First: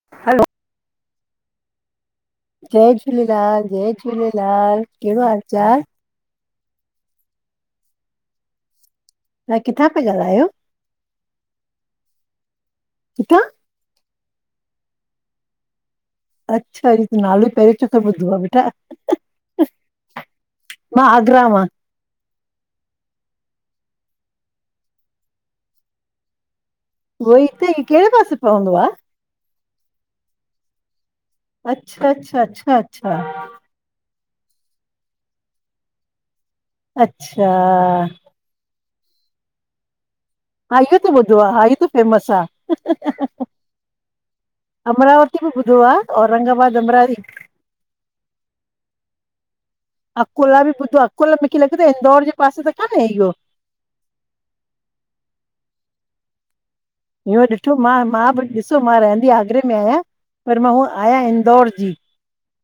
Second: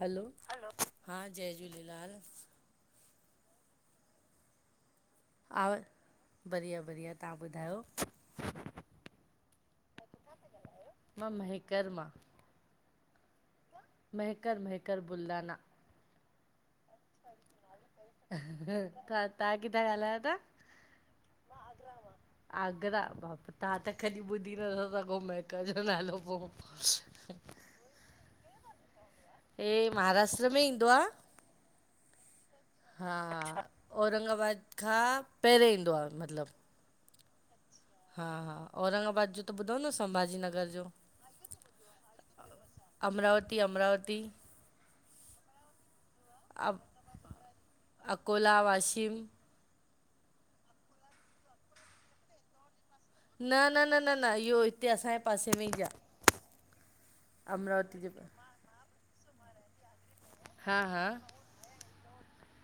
हलो, हा जय झूलेलाल। जय झूलेलाल, जय झूलेलाल। कहिड़ो हाल हा चाल? बढ़िया- बढ़िया तां ॿुधायो? तां किथां पिया ॻाल्हायो? मां महकरमा। किथां? महकर -महकर बुलदाना। अच्छा इ त नालो ई पहिरियों चक्कर ॿुधो आ बेटा। तव्हां तव्हां किथां ॻाल्हायो था मां आगरा मा। आगरा बाप तव्हां त कॾीं ॿुधी नथा सघो महकर जो नालो पो, उहोई त ई कहिड़े पासे पवंदो आ? हे महाराष्ट्र में ईंदो आ। अच्छा- अच्छा -अच्छा- अच्छा। हा औरंगाबाद खां पहिरे ईंदो आ मतिलबु। अच्छा। हा -हा, औरंगाबाद जो त ॿुधो न सभाजी नगर हा जो इयो त ॿुधो आ, हा इ त फेमस आ। अमरावती अमरावती अमरावती बि ॿुधो आ, अ औरंगाबाद अमरावती अकोला, वाशिम। अकोला बि ॿुधो आ। अकोला, मूंखे लॻे थो इंदौर जे पासे त कान्हे इहो। न न न न न इहो हिते असांजे पासे में ई ज आहे। इहो ॾिठो मां, मां बि, ॾिसो मां रहंदी आगरे में आहियां पर मां हा हूअ हा आहियां इंदौर जी।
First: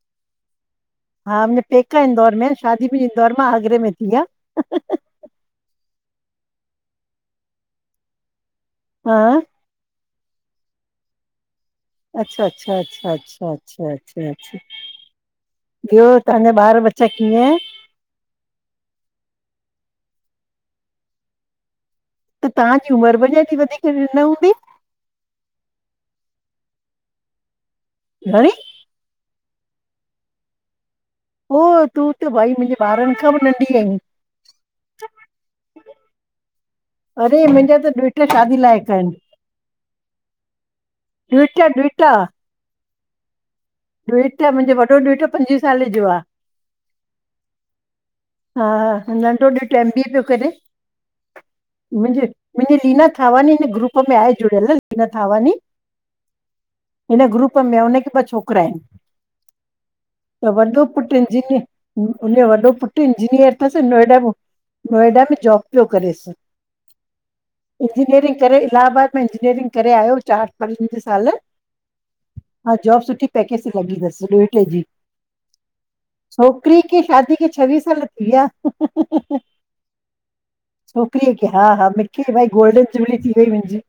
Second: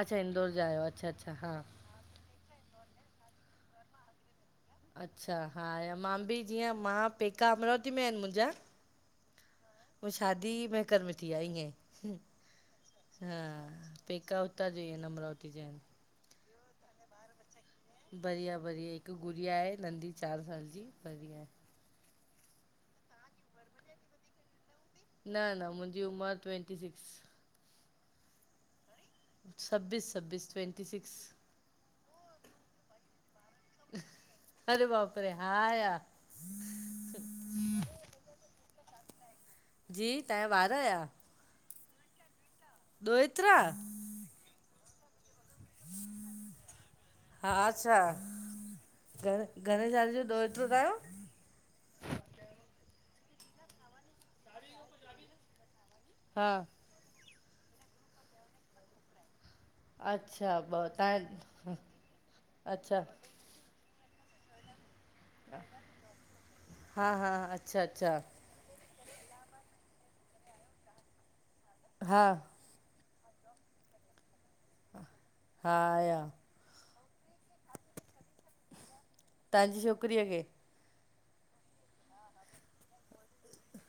अच्छा इंदौर जा आहियो। अच्छा अच्छा हा मुंहिंजा पैका आहेन इंदौर में, शादी मुंहिंजी इंदौर मां आगरे में थी आहे। अच्छा। हा, मां बि जीअं मां पेका अमरावती में आहिनि मुंहिंजा हा पो शादी में कर में थी आई हे अच्छा, अच्छा, अच्छा, अच्छा, अछ, पेका अछ, हुतां जो ई आहिनि अमरावती जा आहिनि ॿियो? तांजा ॿार बच्चा कीअं? बढ़िया, बढ़िया। हिक गुड़िया आहे नंढी चार साल जी, बढ़िया आहे। त तहांजी उमिर ॾाॾी जी वधीक न हूंदी? न, न मुंहिंजी उमिर ट्वेंटी सिक्स। घणी? छब्बीस, छब्बीस। Twenty six. हो! तूं त भई मुंहिंजे ॿारनि खां भी नंढी आहीं। अरे बापरे हा या अरे मुंहिंजा त ॾुहिटाओ शादी लाइक आहिन। जी तहांजा ॿार या? ॾूहिटा, ॾूहिटा। दोएत्रा। ॾूहिटा। मुंहिंजो वॾो ॾूहिटरो पंजवीह सालें जो आ। हा छा! हा घर नंढो ॾुहिटरो घणे एमबीए साल जो पियो करे। ॾोहिटो तव्हांजो? मुंहिंजी मुंहिंजी लीना थावाानी हिन ग्रुप में आहे। जुडियल लीना थवानी। हा हिन ग्रुप में आ, हुनखे ॿ छोकिरा आहिनि। त अच्छा ॿ वॾो पुट इंजीनियर, तव्हां उजो वॾो पुटु अच्छा जिनियर थस नोएडा मूं, नोएडा बि जॉब पियो करेस। हा हा अच्छा अच्छा इंजिनियरिंग पहिरे इलाहाबाद में इंजीनियरिंग करे आयो, चार पंज साल हा। हा, जॉब सुठी पैकेज ते लॻी थसि जी, हा आया छोकरी जी शादी किथे चोवीह साल थीया तव्हांजी छोकिरीअ खे छोकिरीअ खे। हा हा, मूंखे भई गोल्डन जुबली थी वई मुंहिंजी।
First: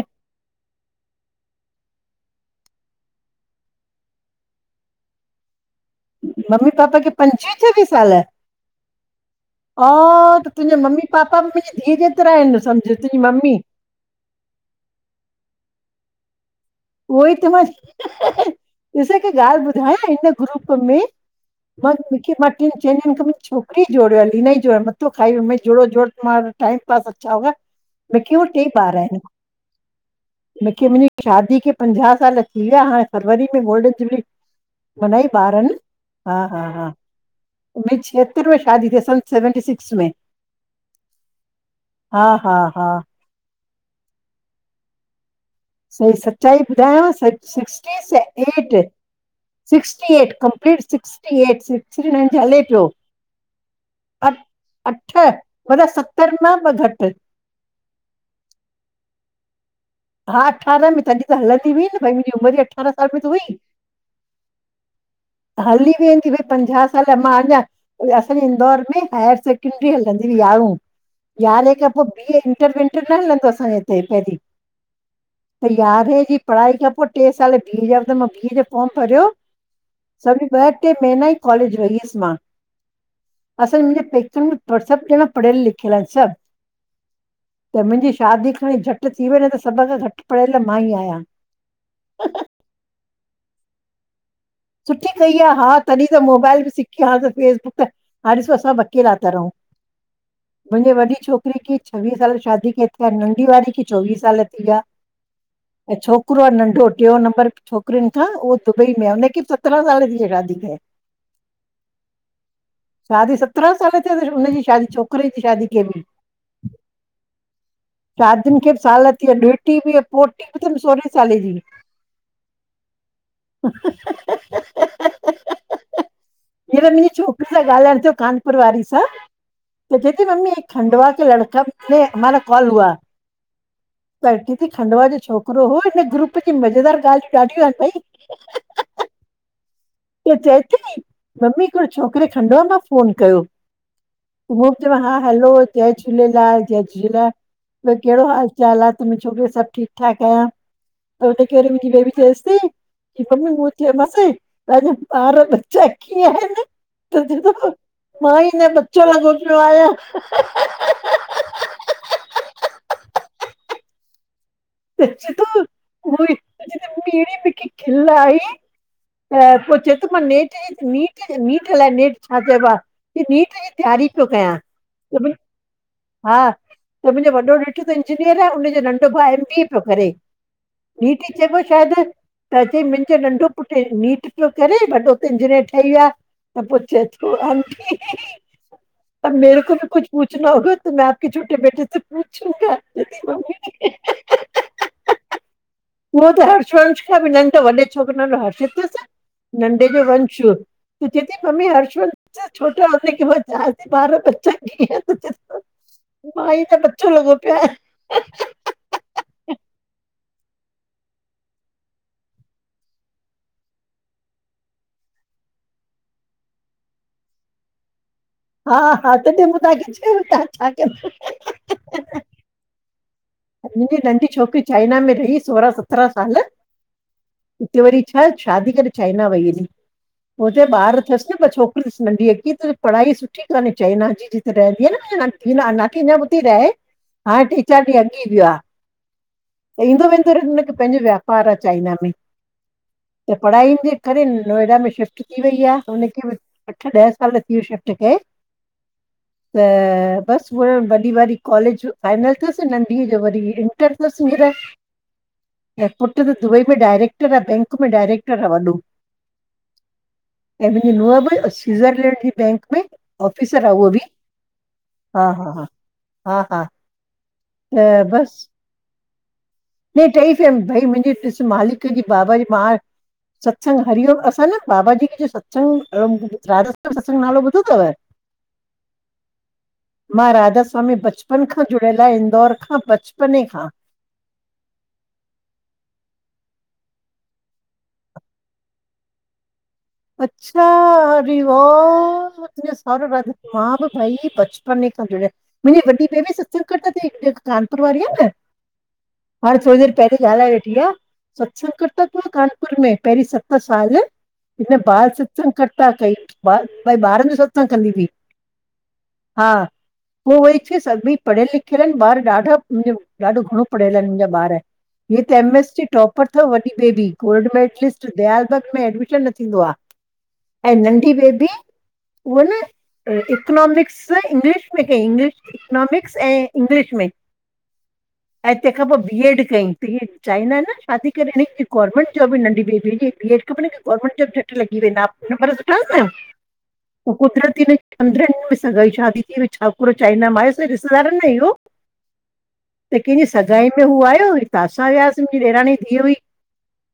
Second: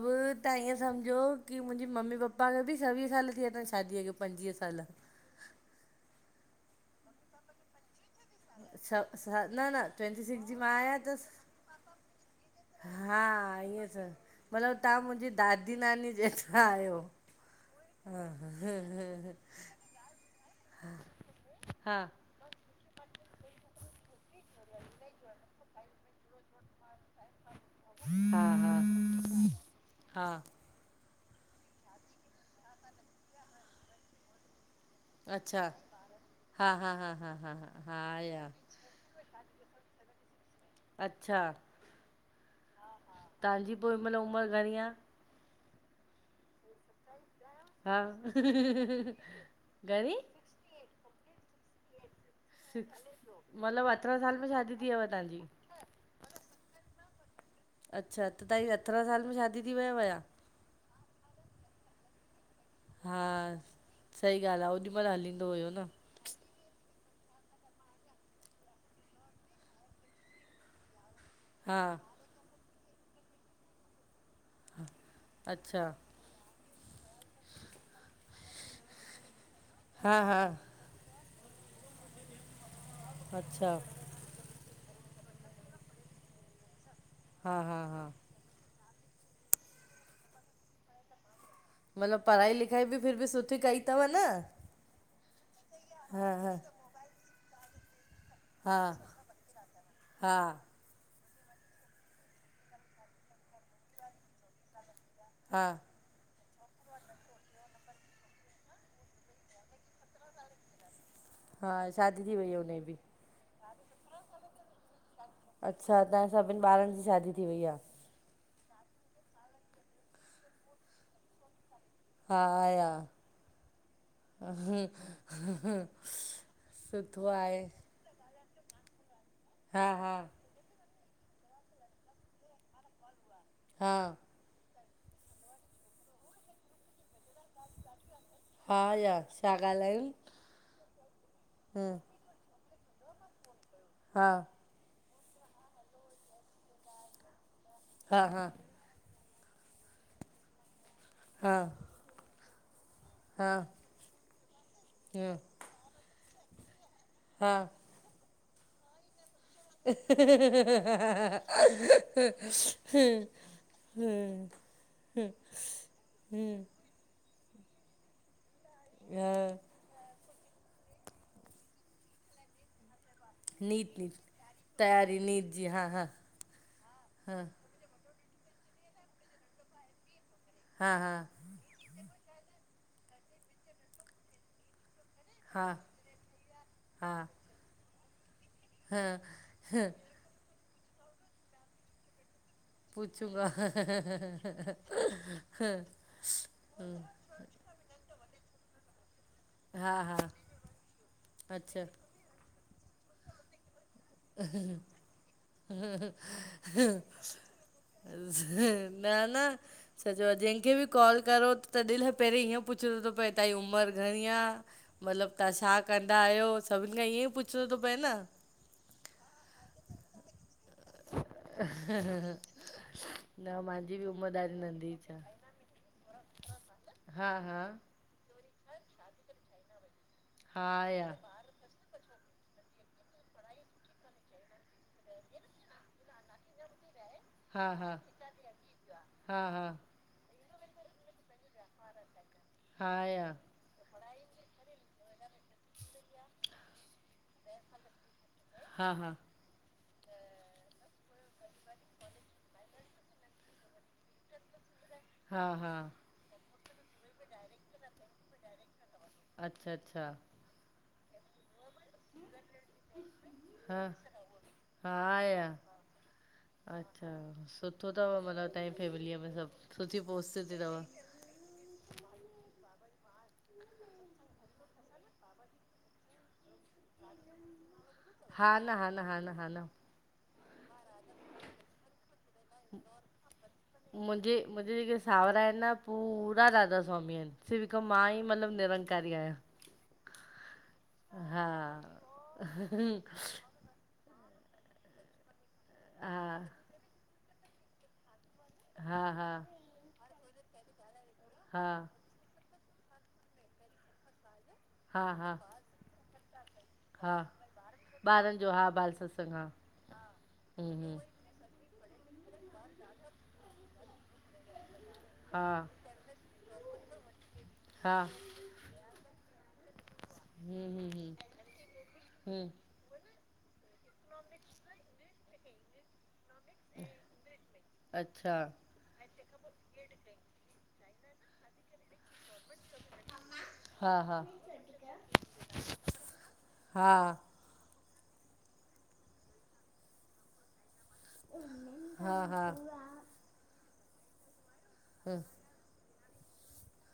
सभ तव्हां ईअं सम्झो की मुंहिंजी मम्मी पप्पा खे बि छवीह साल थीया अथव शादीअ खे पंजवीह साल मम्मी पापा खे पंजवीह छवीह साल? छह न न हा, ट्वेंटी सिक्स त जी मां तुंहिंजे आहियां मम्मी त पापा मुंहिंजी धीअ जेतिरा त अयंन। सम्झ, तुंहिंजी मम्मी अ मतिलबु, तहां मुंहिंजी दादी नानी जेतिरा आहियो। उहो ई त मां, ॾिस हीक ॻाल्हि ॿुधायां हिन ग्रुप में, मां हा मूंखे म टिनि चइ ॾींहंनि मुंहिंज छकरी जोड़ आहे इ हिनन ई जोड़ियो मथो ख वियोई जोड़ जोड़ो आ टाइम ब अच्छा, हो मुखे हा भी टै हा बार आहिन हा की मुंहिंजी शादी खे पंझाह साल थी विया हाणें फरवरी में गोल्डन जुबली। मनाई अच्छा ॿारनि, हा- हा- हा उन्नईस छहत्तर में शादी थी सन् सेवेंटी सिक्स में। अच्छा, हा हा हा तहांजी पो हिनमल उमर घणीं आ? सही, सच्चाई ॿुधायांव सच सिक्सटी हा स एट सिक्सटी घणी eight complete sixty eight six Shri Nayan ji हले पियो मतिलबु अरिड़हं अ साल में शादी थी वियव अठ तव्हांजी? मतलब सत्तर मां ॿ घटि। अच्छा त तहांजी अथरहा साल में शादी थी वयव छा? हा अठारह में, तॾी त हलंदी हुई न भई मुंजी उमिरि अठ अठारहा साल में हा त हुई सही ॻाल्हि आ ओॾी महिल हलींदो हुयो न हली वेंदी हुई। पंझा साल मां अंञां, असांजे इंदौर में हायर सेकेंड्री हलंदी हुई यारहों। यारहें हा खां पो बी ए इंटर विंटर न हलंदो हो असांजे हिते पहिरीं। [inaudible] त यारहें जी पढ़ाई खां पो ट्रे साल बी ए जा त मां बी ए जो फॉर्म भरियो। हा -हा हिते मैन आई कॉलेज वई हुअसि मां अच्छा असांजे मुंहिंजे पेकनि में पर सभु ॼणा पढ़ियल लिखियल हिनि सभु हा हा त हा मुंहिंजी शादी खंणी झटि थी वई न त सभ खां घटि पढ़ियल मां ई आहियां। मतलबु पढ़ाई लिखाई बि फिर बि सुठी कई तव न सुठी कई आ हा, तॾी त हा हा मोबाइल बि सिखी आ हाणे त फेसबुक त हाणे‌ं ॾिसो हा सब अकेला ता रहूं हा। मुंहिंजे वॾी छोकिरी खे छवीह साल शादी कए थिया, नंढी वारी खे चोवीह साल थी विया। हा। अंएं छोकरो आ नंढो टियों नंबर छोकिरियुन खां उहो दुबई में आ हुन खे बि सतरहां साल ा दै [unintelligible] हा शादी थी वई आ हुनजी बि शादी सत्रहां साल थिया तस हुनजी शादी छोकिरे जी। शादी खे बि। अच्छा तहांजे सॿिन ॿारनि जी शादी थी वई आ। शादियुनि खे बि साल थी विआ ॾोहिटी बि आ पोटी बि अथमि सोरहें साले जी। हा, या। हींअर मुंहिंजी सुठो छोकिरी आहे। सां थियो कानपुर वारी सां हा त हा चए ती मम्मी खंडवा के लड़का खे हमारा कॉल हुआ। हा। त चए ती खंडवा जो छोकिरो हो हिन ग्रुप जी मज़ेदार ॻाल्हियूं ॾाढियूं अथई। हा, या छा ॻाल्हायंउं? त चए ती मम्मी हिकड़े छोकिरे खंडवा मां फोन कयो हा। हो बि चइपो हा हलो जय झूलेलाल जय झूलेलाल, ॿियो हा कहिड़ो हा हाल चाल आ? त मुंहिंजी छोकिरी सभु ठीकु ठाक आहियां। त हा हुनखे वरी मुंहिंजी बेबी चएसती, कि मम्मी हा मूं चयोमास पहिंजो ॿार ह ॾ चए कीअं आहिनि तुंहिंजे हा दफ़ो मां ई हिन चरियो छोकिरो आ या ह हम हम हम्म हम्म एड़ी मिखे खिल आई त ह पो चे तो माने नीट नीट [unintelligible] अलाइ नेट छा चइबो आ नीट जी तैयारी पियो कयां तयारी नीट जी हा हा त मुंहिंजो हा वॾो ॾे र‌‌ इंजीनियर आ उनजो नंढो भाउ एम बी पियो करे हा हा नीट ई चए पियो शायदि त चई मुंहिंजो नंढो पुटु नीट पियो करे वॾो इंजीनियर हा ठही वियो आं त पोइ चये हा तो अंटी हा त मेेरे को कुछ पूछना होगा तो मैं आपके छोटे बेटे से पूछूंंगा। पूछूंंगा ह ह ह उहो त हर्षवंश [unintelligible] खां बि नन्ढो त वॾे छोकिरे जो नालो हर्षित अथसि नंढे हा जो हा वंश त चये थी मम्मी अच्छा हर्ष वंश से छोटा होता है कि [unintelligible] बारह [unintelligible] बचा ग त ह मां ई त ह बच्चो लॻो पियो आहे ह न न सच आहे जंहिंखे बि कॉल करो त दिलि पहिरीं ईअं पुछिणो थो पए तांजी उमिरि घणी आहे मतलबु तव्हां छा कंदा आहियो सभिनि खां ईअं ई पुछिणो थो पए न हा हा तॾे मूं तव्हांखे चयो [unintelligible] ह ह मुंहिंजी नंढी छोकिरी चाइना में रही सोराहं सत्राह साल हा हा हिते वरी छा [unintelligible] शादी करे चाइना वई हुई हुते हा ॿार या अथसि न ॿ छोकिर ब नंढी अच्छी वई [unintelligible] त पढ़ाई सुठी कान्हे चाइना जी रहंदी न नाकीञ ॿुधी रहे हाणे टे हा चार हा ॾींहं व [unintelligible] हा हा त ईंदो वेंदो रखे पंहिंजो वापार आहे चाइना में हा या त पढ़ाईनि जे करे नोएडा में शिफ्ट थी वई आहे हुनखे बि अठ ॾह कल त्यूशट [unintelligible] क हा हा त बसि उअ वॾी वार कॉलेज फाइनल थसि नं ढी जो वरी इंटर अथस हा हा एयरपोर्ट त दुबई में डायरेक्टर आहे बैंक में डायरेक्टर आहे वॾो अच्छा अच्छा ऐं मुंहिंजी नूंहुं बि स्वि्ज़रलैंड जी बैंक में ऑफिसर आं हा उहा बि हा हा हा हा हा अच्छा सुठो त अथव बसि मतलब तव्हांजी फैमिलीअ में सभु सुठी न टही पोस्ट ते फमि [unintelligible] अथव भई मुंहिंजी ॾिसु मालिक कंहिंजंहिंजी बाबा जी म [unintelligible] सत्संग हरिओम असां न [unintelligible] बाबा जी कंहिंजो सत्संगत हा न हा न हा न हा न मां राधा स्वामी बचपन खां जुड़ियल आहियां इंदौर खां बचपन खां मुंहिंजे मुंहिंजे जेके सावरा आहिन न पूरा राधा स्वामी आहिनि सिर्फ़ हिकु मां ई मतलबु निरंक करे आयो अचछा रीवा त सारो राध [unintelligible] मां बि भाई बचपन ई खां जुड़िया मुंहिंजी वॾी भेण में हा सचन [unintelligible] क त चई कानपुर वारीअ आहे न हा हा हाणे थोरी देरि पहिरीं ॻाल्हाए वेठी आहे हा सत्संगट [unintelligible] त को कानपुर में पहिरीं सत साल इ हा बाल हा सत्संग करता [unintelligible] कई भई हा ॿारनि जो सत्संग कंदी तई ॿारनि जो हा बाल सत्संग [unintelligible] पो वरी हूं सभई पढ़ियल लिखियल आहिन ॿार ॾाडा मुंहिंजो ॾाडो घणो पढ़ियल आहिन मुंहिंजा ॿार हीअ हा कैमिस्ट्री टॉपर थव वॾी बेबी गोल्ड हा मेडलिस्ट [unintelligible] में ट्युशन थींदो आ हूं ऐं हूं हूं नंढी बेबी उह हूं न इकनॉमिक्स इंग्लिश में कयईं इंग्लिश इकनॉमिक्स ऐं इंग्लिश में अच्छा ऐं तंहिंखां पोए बीएड कयई, चाहींदा आहिन न छा थी करे हिन गवर्मेंट ॿी नंढी बेबी बीएड खपनि हा गवर्मेंट हा लॻी वेंदा, पर सुठा आहिन हा न कुदरती पंद्रन ॾीहन में शादी थीई वई छोकरो चाइना मां आयुस ॾिस न इहो हा हा त कंहिंजी सगाई में हू आयो त असां वियासीं ह मुंहिंजी ॾेरानी जी धीउ हुई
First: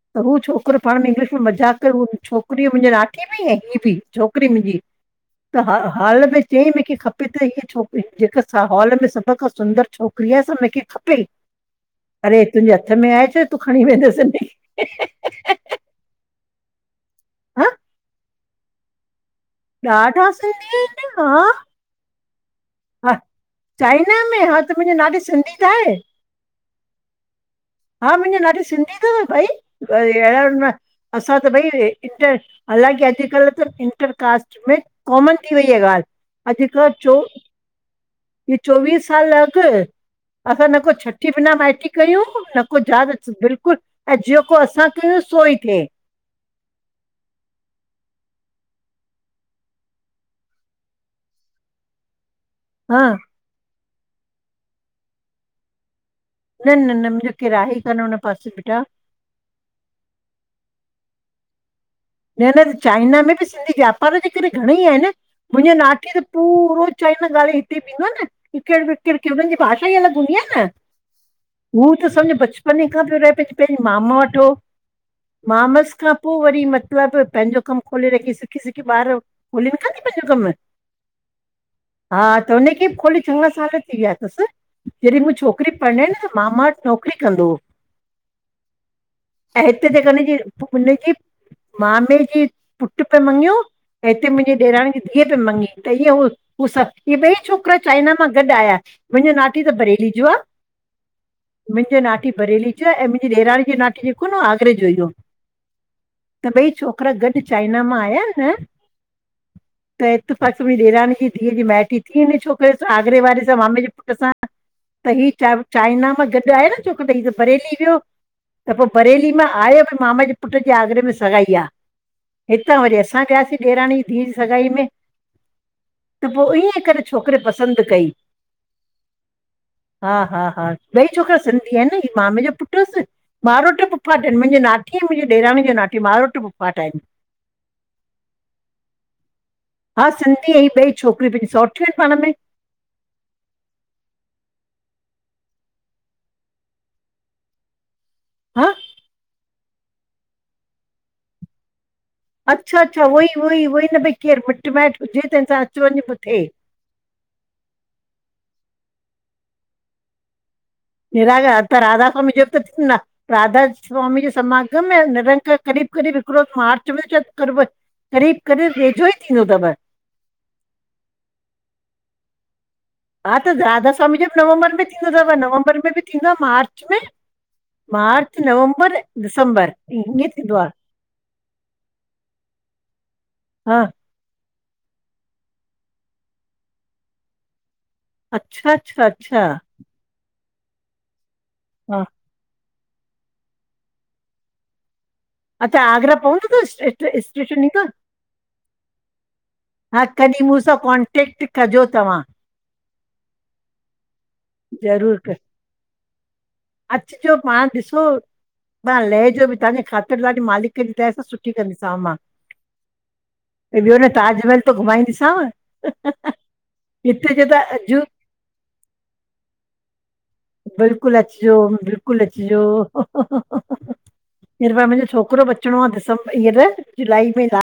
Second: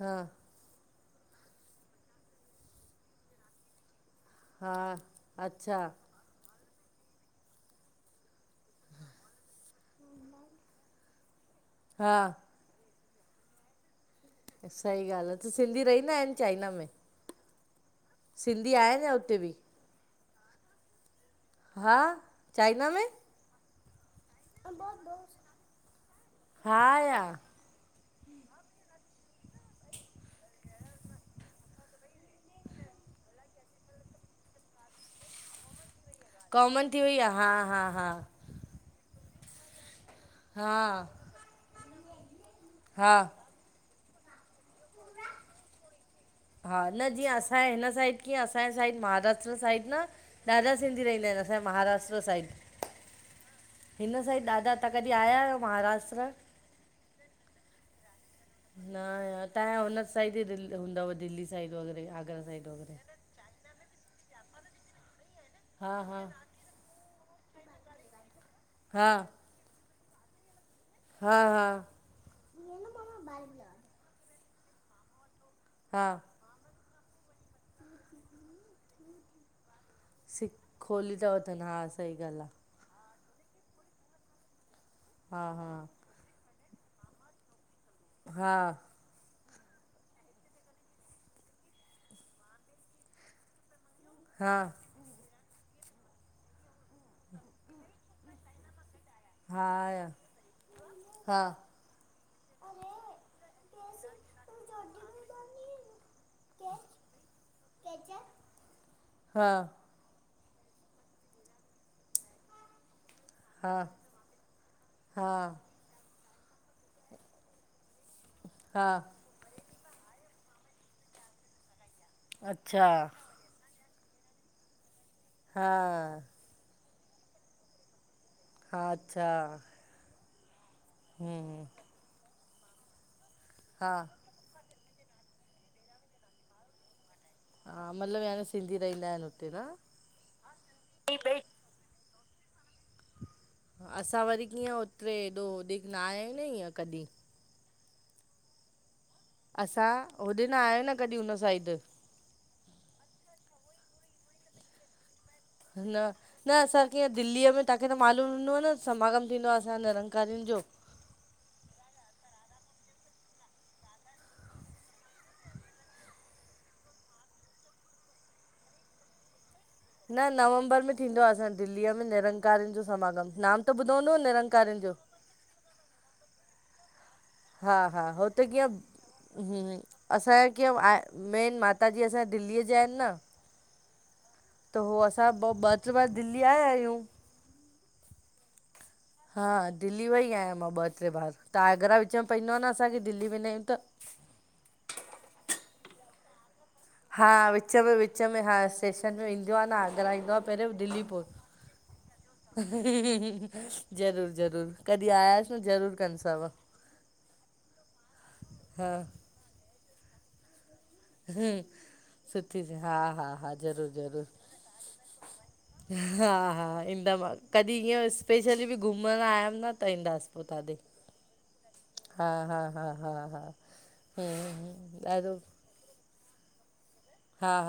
हा उ छोकरो पाण में इंग्लिश में मज़ाक करे उ छोकरी मुंहिंजे नाठीअ बि ऐं हीअ बि छोकरी हा मुंहिंजी अच्छा हर हाल में चयई मूंखे खपे त हीअ छोकरी जेका असां हॉल में सभ खां सुंदर छोकरी आ सां मूंखे खपे हा अरे तुंहिंजे हथ में आहे छा तूं खणी वेंदेस सही ॻाल आ त सिंधी रहींदा आहिन चाइना में हा सिंधी आहे छा उते भी ॾाडा सिंधी आहिन हा हा चाइना में? हा चाइना में हा त मुंहिंजो नाठी सिंधी त आहे हा हा मुंहिंजो नाठी सिंधी थव रियल में असां त भई इंटर हालांकी अॼुकल त इंटरकास्ट में कॉमन थी वई आ ॻाल कॉमन थी वई आ हा हा हा चोवीह साल अॻु असां न को हा छठीअ बिना माइटी कयूं न को दादा हा बिल्कुल ऐं जेको असां कयूं सो ई थिए हा न जीअं असांजे हिन साइड कीअं असांजे साइड महाराष्ट्र साइड न ॾाडा सिंधी रइंदा आहिन असांजे महाराष्ट्र साइड हा हिन साइड तवां कॾी आया आयो महाराष्ट्र न न न मुंहिंजो केर आहे ई कान हुन पासे बेटा न तां जा हुन साइड ई हूंदा दिल्ली साइड वगैरह न न चाइना में बि सिंधी व्यापार जे करे घणेई आहिन मुंहिंजे हा नाठी हा त पूरो चाइना गालाए, हिते बि ईंदो आ कोप न किकेट हा विकेट खे जे भाषा ई अलॻ हूंदी आ न हा हा हू त समझो बचपन खां रहे उते, पहिनी मामा वट हो मामस हा खां पो वरी मतिलब पंहिंजो कमु खोले रखी सिखी सिखी, ॿार खोलीन कोन थी पंहिंजो कम सिक खोली त हा त हुन खे बि खोली चङा साल थी विया थस जॾहिं मूं हा छोकरी पणनाई न त मामा वट नौकरी कंदो हो हा ऐं हिते जेको ॾिसीस मामे जे पुटु पेई मन्गजै त हिते हा मुंहिंजी ॾेराण जी धीअउ पई मन्गजै ईअं हू। हू। सभु इहे ॿई छोकिरा चाइना मां गॾु आया मुंहिंजो नाठी त हा बरेली जो आ। हा मुंहिंजी नाठी बरेली च ऐं मुंहिंजी ॾेराणी जी नाठी जेको न आगरे जो इो। त भई छोकिरा गॾु चाइना मां आया न। हा त हितफाक मुंहिंजी ॾेरानी जी धीअ जी माइटी थी हिने छोकिरे सा आगरे वारे सा। हा मामे जे पुट सां त ही च हा चाइना मां गॾु आहे न। ई त बरेली वियो त पोइ हा बरेली मां आयो मामा जे पुट जे आगरे में। सगाई आ हितां अच्छा वरी असां वियासीं ॾेराणी जि दिअ जि सगाई में। हा। त पोइ ईअं करे छोकिरी पसंदि कई। हा अच्छा। हा, हा, हा। ॿई छोकिरा हम्म सिंधी आहिनि न हीउ मामे जो पुट हूस मारोट जो हा फूफाट। मुंहिंजी नाठी मुंहिंज ॾेराणी जो नाठी मारोट फुफाट आहिनि। हा मतिलबु न सिंधी रहंदा आहिनि हुते न? हा। सिंधी ऐं ॿई छोकिरियूं पंहिंजूं सौठियूं आहिनि पाण में। असां वरी कीअं उतिरे। एॾो होॾीक न आहे, ईीअं कॾहिं। हअ। असां होॾे न आहियायूं न कॾहिं हुन साइड। अच्छा, अच्छा, उहो ई उहई उहो ई न भई केरु मिटु माइटु हुजे तंहिंसां अचु वञु न बि थिए। न असां कीअं दिल्लीअ में तव्हांखे त मालूम हूंदो आहे न समागम थींदो आहे असांजे निरंकारियनि जो। नीराकार त राधा स्वामी जो त थीदो आ। राधा सवामी जो समागम में निरंक करीब, करीब। हिकिड़ो त मार्च मेंकरे करीब करीब वेजोई थींदो तव [unintelligible] न, नवंबर में थींदो आ। असां दिल्लीअ में निरंक रंकारियनि जो समागम नाम त ॿुधंदो निंकारनि जो थव नवंबर में बि थींदा मार्च में हा, हा, हो मार्च त कीअं नवंबर दिसंबर ईअं असांजो थींदो आहे कीअं आ मेन माताजीअ असांजे दिल्लीअ जा आहिनि न। हा। त उो असां ॿ ॿ टे बार दिल्ली आया आहियूं। अच्छा, अच्छा। अच्छा हा, दिल्ली वेई आहियां मां ॿ टे बार। त आगरा हा विचण में पईंद न असांजे दिल्ली वेंदा आहियूं त। अच्छा त आग्रा पवंदो तस। हा, विच में-विच में हा, स्टेशन में ईंदो आ न हा आगरह ईंदो आ कॾहिं मूं पहिरियों सां दिल्ली पोइ। कॉन्टेक्ट कजो तव्हां ह ह - - ज़रूर ज़रूर कॾहिं ज़रूरु क आयास न ज़रूर कनि सावा। त लेजो तव्हांजे ख़ातिर तव्हांजी मालि त सुठी हम्म, कंदीसांव मां सुठी हा हा हा ज़रूरु ॿियो न ज़रूरु ताजमहल त घुमाईंदीसांव। हा, हा, ईंदम हिते जो त कॾहिं अॼु इअं स्पेशली बि घुमणु आयमि न त ईंदासि। बिल्कुलु अचिजो, बिल्कुलु हा अचिजो। हा हा हा इस भार हम्म मुंहिंजो ॾाढो छोकिरो बि अचिणो आ दिस हींअर जुलाई हा में।